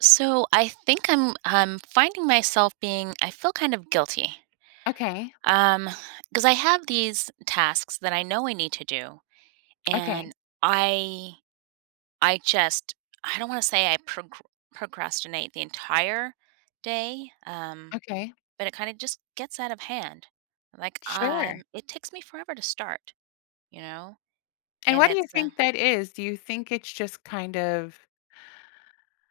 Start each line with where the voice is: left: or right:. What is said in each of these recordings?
right: So I think I'm finding myself I feel kind of guilty.
left: Okay,
right: Um, because I have these tasks that I know I need to do,
left: okay,
right: and I, I just, I don't want to say I procrastinate the entire day,
left: okay.
right: but it kind of just gets out of hand. Like I'm,
left: Sure.
right: it takes me forever to start, you know,
left: And
right: and
left: what do you think that is? Do you think it's just kind of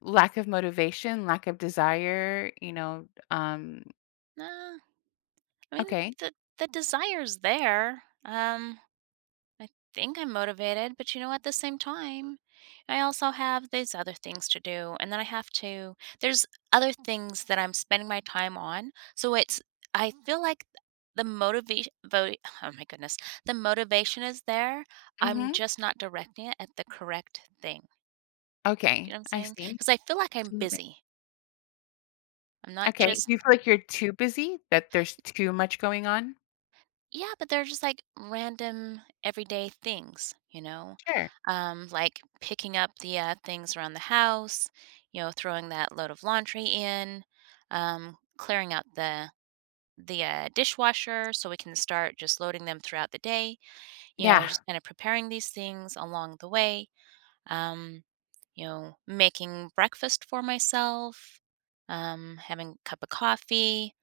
left: lack of motivation, lack of desire,
right: nah, I mean,
left: okay.
right: the desire's there. I think I'm motivated, but you know, at the same time, I also have these other things to do. And then I have to, there's other things that I'm spending my time on. So I feel like the motivation, oh my goodness, the motivation is there. I'm
left: Mhm.
right: just not directing it at the correct thing. You
left: Okay,
right: know what I'm
left: I
right: saying?
left: see.
right: Because I feel like I'm
left: Absolutely.
right: busy. I'm not
left: Okay, do
right: just
left: you feel like you're too busy, that there's too much going on?
right: Yeah, but they're just like random everyday things, you know,
left: Sure.
right: like picking up the things around the house, you know, throwing that load of laundry in, clearing out the dishwasher so we can start just loading them throughout the day. You
left: Yeah,
right: know, just kind of preparing these things along the way. Um, you know, making breakfast for myself, having a cup of coffee,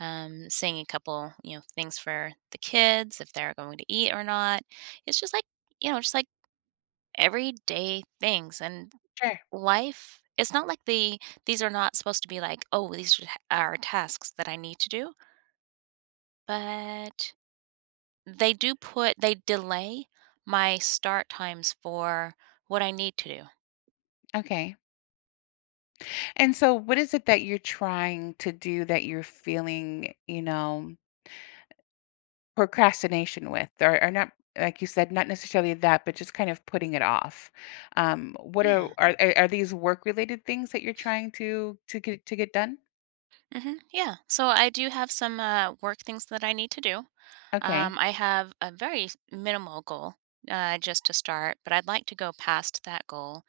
right: saying a couple, you know, things for the kids if they're going to eat or not. It's just like everyday things and
left: sure.
right: life. It's not like these are not supposed to be like, oh, these are tasks that I need to do, but they do put they delay my start times for what I need to do.
left: Okay. And so what is it that you're trying to do that you're feeling, procrastination with, or not like you said, not necessarily that, but just kind of putting it off. What are
right: Yeah.
left: are are are these work-related things that you're trying to to get done?
right: Yeah. So I do have some work things that I need to do.
left: Okay,
right: I have a very minimal goal just to start, but I'd like to go past that goal.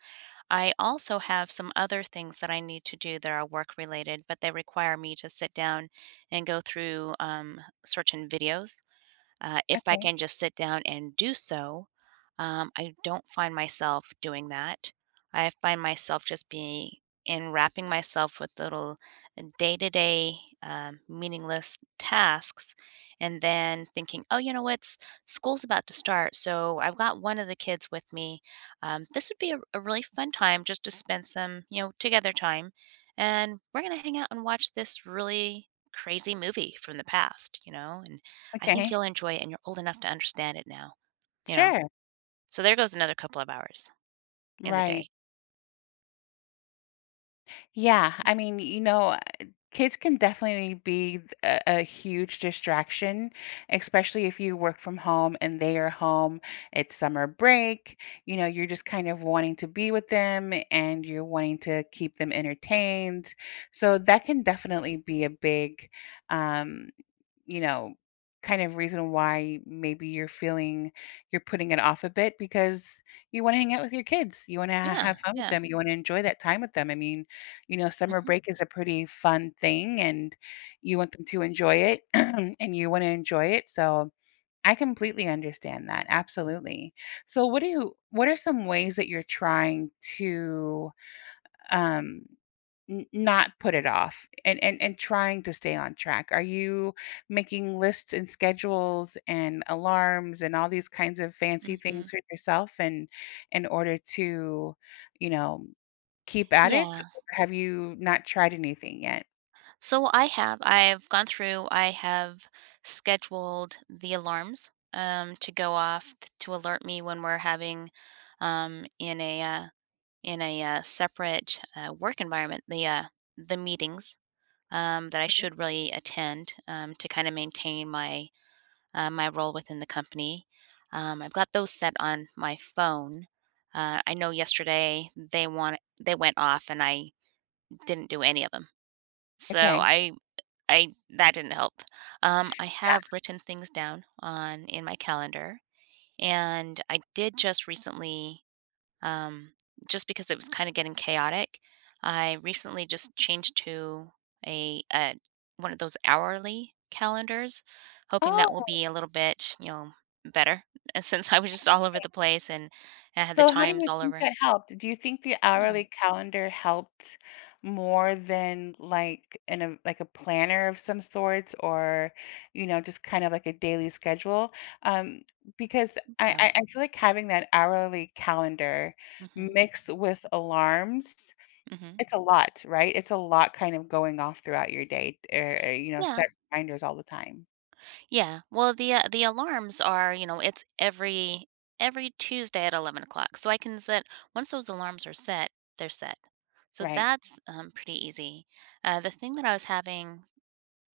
right: I also have some other things that I need to do that are work related, but they require me to sit down and go through certain videos. If I
left: okay,
right: can just sit down and do so, I don't find myself doing that. I find myself just being enwrapping myself with little day to day meaningless tasks and then thinking, oh, you know what? School's about to start. So I've got one of the kids with me. This would be a really fun time just to spend some, you know, together time. And we're going to hang out and watch this really crazy movie from the past, you know? And I think
left: okay.
right: you'll enjoy it and you're old enough to understand it now, you know?
left: Sure,
right: So there goes another couple of hours in the
left: right.
right: day.
left: Yeah, I mean, kids can definitely be a huge distraction, especially if you work from home and they are home. It's summer break. You know, you're just kind of wanting to be with them and you're wanting to keep them entertained. So that can definitely be a big um you know, kind of reason why maybe you're feeling you're putting it off a bit because you want to hang out with your kids. You want to
right: Yeah,
left: have fun with
right: yeah.
left: them. You want to enjoy that time with them. I mean, you know, summer
right: Mhm,
left: break is a pretty fun thing and you want them to enjoy it and you want to enjoy it. So I completely understand that. Absolutely. So what do you what are some ways that you're trying to um N not put it off and and trying to stay on track. Are you making lists and schedules and alarms and all these kinds of fancy things
right: mhm.
left: for yourself and in order to, you know, keep at it?
right: Yeah.
left: Or have you not tried anything yet?
right: So I've gone through, I have scheduled the alarms, to go off t to alert me when we're having, um, in a, uh in a separate, work environment, the meetings, that I
left: Okay.
right: should really attend, to kinda maintain my my role within the company. I've got those set on my phone. I know yesterday they went off and I didn't do any of them. So
left: Okay,
right: I that didn't help. I
left: yeah.
right: have written things down on in my calendar, and I did just recently, um, just because it was kind of getting chaotic. I recently just changed to a one of those hourly calendars, hoping that will
left: Oh,
right: be a little bit, you know, better, since I was just all over the place and I had
left: so
right: the
left: how do you
right: times all
left: think
right: over.
left: that helped? Do you think the
right: Yeah.
left: hourly calendar helped more than like a planner of some sorts or you know just kind of like a daily schedule? Um, because I,
right: So.
left: I I feel like having that hourly calendar
right: Mhm.
left: mixed with alarms,
right: Mhm.
left: it's a lot, right? It's a lot kind of going off throughout your day, or, you know,
right: Yeah.
left: set reminders all the time,
right: Yeah. Well, the alarms are, you know, it's every Tuesday at 11 o'clock. So I can set once those alarms are set, they're set. So
left: right?
right: that's pretty easy. The thing that I was having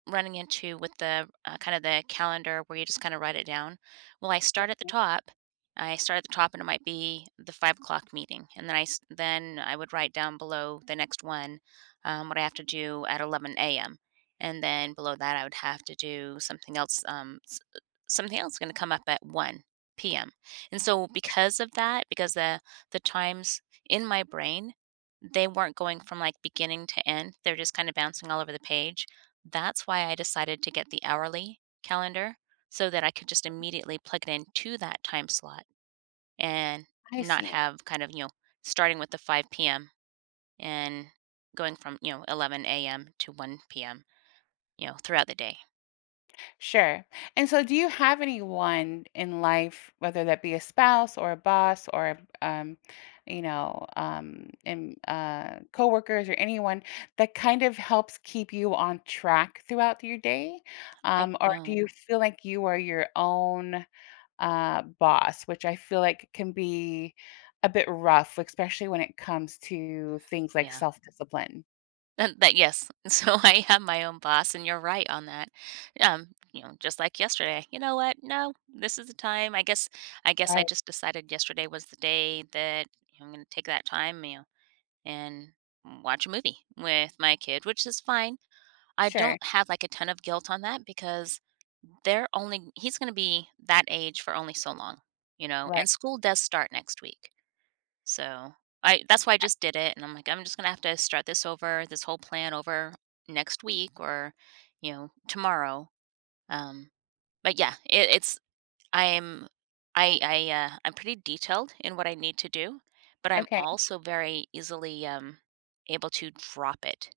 right: running into with the, kind of the calendar where you just kinda write it down. Well, I start at the top, and it might be the 5 o'clock meeting, and then I s then I would write down below the next one, what I have to do at 11 a.m., and then below that, I would have to do something else, s something else gonna come up at 1 p.m., and so because of that, because the times in my brain, they weren't going from, like, beginning to end, they're just kinda bouncing all over the page, that's why I decided to get the hourly calendar so that I could just immediately plug it into that time slot and
left: I
right: not
left: see.
right: have kind of, you know, starting with the 5 p.m. and going from, you know, 11 a.m. to 1 p.m., you know, throughout the day.
left: Sure. And so, do you have anyone in life, whether that be a spouse or a boss or you know, and coworkers or anyone that kind of helps keep you on track throughout your day,
right: I
left: or do
right: don't.
left: you feel like you are your own boss, which I feel like can be a bit rough, especially when it comes to things like
right: Yeah.
left: self discipline.
right: That, that yes. So I have my own boss and you're right on that. You know, just like yesterday. You know what? No, this is the time. I guess I
left: Right.
right: just decided yesterday was the day that I'm going to take that time, you know, and watch a movie with my kid, which is fine. I
left: Sure.
right: don't have like a ton of guilt on that because they're only he's going to be that age for only so long, you know.
left: Right.
right: And school does start next week. So, I that's why I just did it and I'm like I'm just going to have to start this over, this whole plan over next week or you know, tomorrow. Um but yeah, it's I'm I, I'm pretty detailed in what I need to do, but I'm
left: Okay.
right: also very easily, able to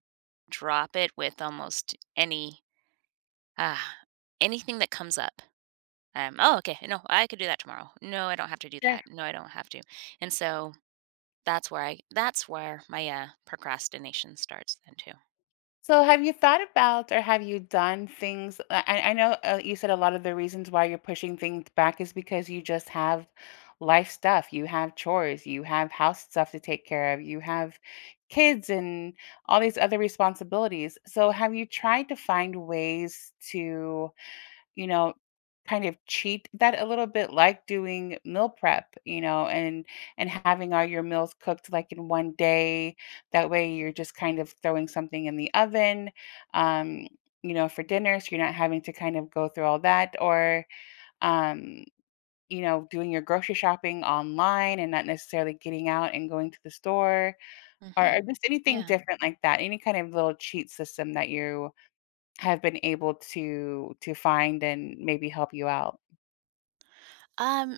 right: drop it with almost any uh, anything that comes up. Oh, okay, no, I could do that tomorrow. No, I don't have to do
left: Sure.
right: that. No, I don't have to. And so that's where my procrastination starts then too.
left: So have you thought about or have you done things I know, you said a lot of the reasons why you're pushing things back is because you just have life stuff, you have chores, you have house stuff to take care of, you have kids and all these other responsibilities. So have you tried to find ways to you know, kind of cheat that a little bit like doing meal prep, you know, and having all your meals cooked like in one day. That way you're just kind of throwing something in the oven, um, you know, for dinner. So you're not having to kind of go through all that or um, you know, doing your grocery shopping online and not necessarily getting out and going to the store or
right: hmm
left: just anything
right: Yeah.
left: different like that. Any kind of little cheat system that you have been able to find and maybe help you out.
right: Um.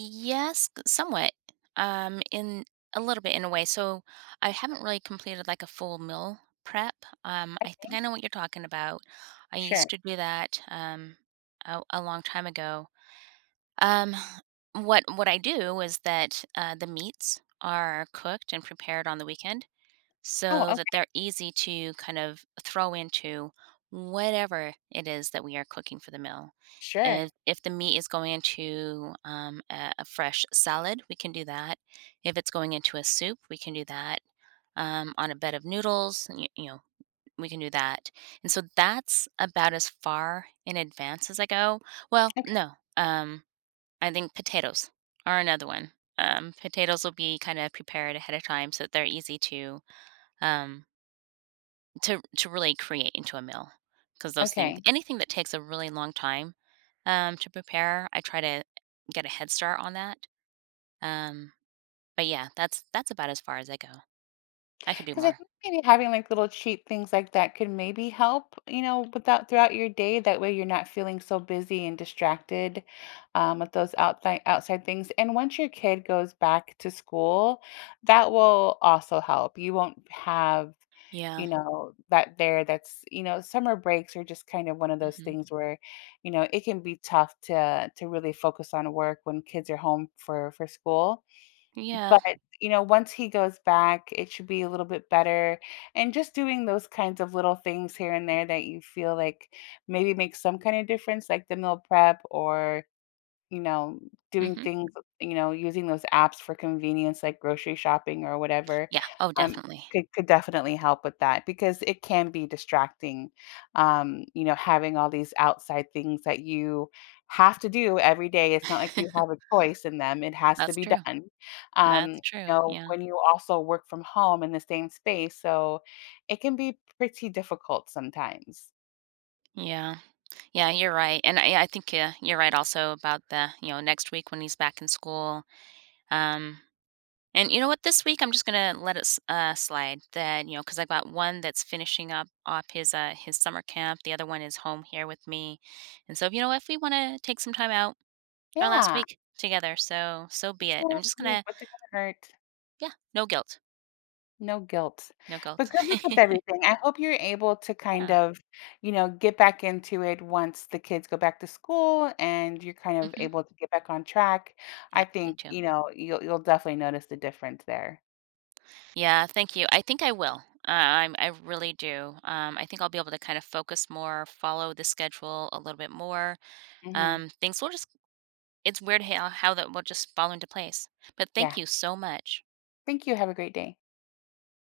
right: Yes, g somewhat, in a little bit in a way. So I haven't really completed like a full meal prep. I think I know what you're talking about. I
left: Sure.
right: used to do that, a long time ago. Um, what I do is that the meats are cooked and prepared on the weekend,
left: Oh,
right: so that
left: okay,
right: they're easy to kind of throw into whatever it is that we are cooking for the meal.
left: sure.
right: If the meat is going into a fresh salad, we can do that. If it's going into a soup, we can do that. On a bed of noodles, you know, we can do that. And so that's about as far in advance as I go. Well,
left: Okay,
right: no, um, I think potatoes are another one. Potatoes will be kind of prepared ahead of time so that they're easy to, um, to really create into a meal because those things,
left: okay.
right: anything that takes a really long time, to prepare I try to get a head start on that, um, but yeah that's about as far as I go. I could do
left: Because I
right: more.
left: think maybe having, like, little cheap things like that could maybe help, you know, without throughout your day, that way you're not feeling so busy and distracted, with those outside things, and once your kid goes back to school, that will also help. You won't have,
right: Yeah.
left: you know, that there that's you know, summer breaks are just kind of one of those
right: hmm
left: things where, you know, it can be tough to really focus on work when kids are home for school. But,
right: yeah.
left: you know, once he goes back, it should be a little bit better. And just doing those kinds of little things here and there that you feel like maybe make some kind of difference, like the meal prep or you know, doing
right: hmm
left: things, you know, using those apps for convenience like grocery shopping or whatever,
right: yeah, oh
left: um,
right: definitely.
left: could definitely help with that because it can be distracting, you know, having all these outside things that you have to do every day. It's not like you have a choice in them, it has to
right: That's
left: be
right: true.
left: done. You
right: That's true,
left: know, when you also work from home in the same space, so it can be pretty difficult sometimes.
right: yeah Yeah, you're right and I think, you're right also about the you know next week when he's back in school. um, And you know what? This week I'm just gonna let it slide. That You know, because I got one that's finishing up off his summer camp. The other one is home here with me. And so, you know, if we want to take some time out, our last
left: Yeah,
right: week together, so so be
left: it's
right: it.
left: what's it gonna hurt?
right: Yeah, no guilt,
left: No guilt.
right: no
left: But
right: guilt.
left: good luck with everything. I hope you're able to kind
right: Yeah.
left: of, you know, get back into it once the kids go back to school and you're kind of
right: hmm
left: able to get back on track. I
right: Yeah. Me
left: think,
right: too.
left: you know, you'll definitely notice the difference there.
right: Yeah. Thank you. I think I will. I really do. I think I'll be able to kind of focus more, follow the schedule a little bit more.
left: Mhm.
right: Things will just it's weird how that will just fall into place. But
left: Yeah.
right: thank you so much.
left: Thank you. Have a great day.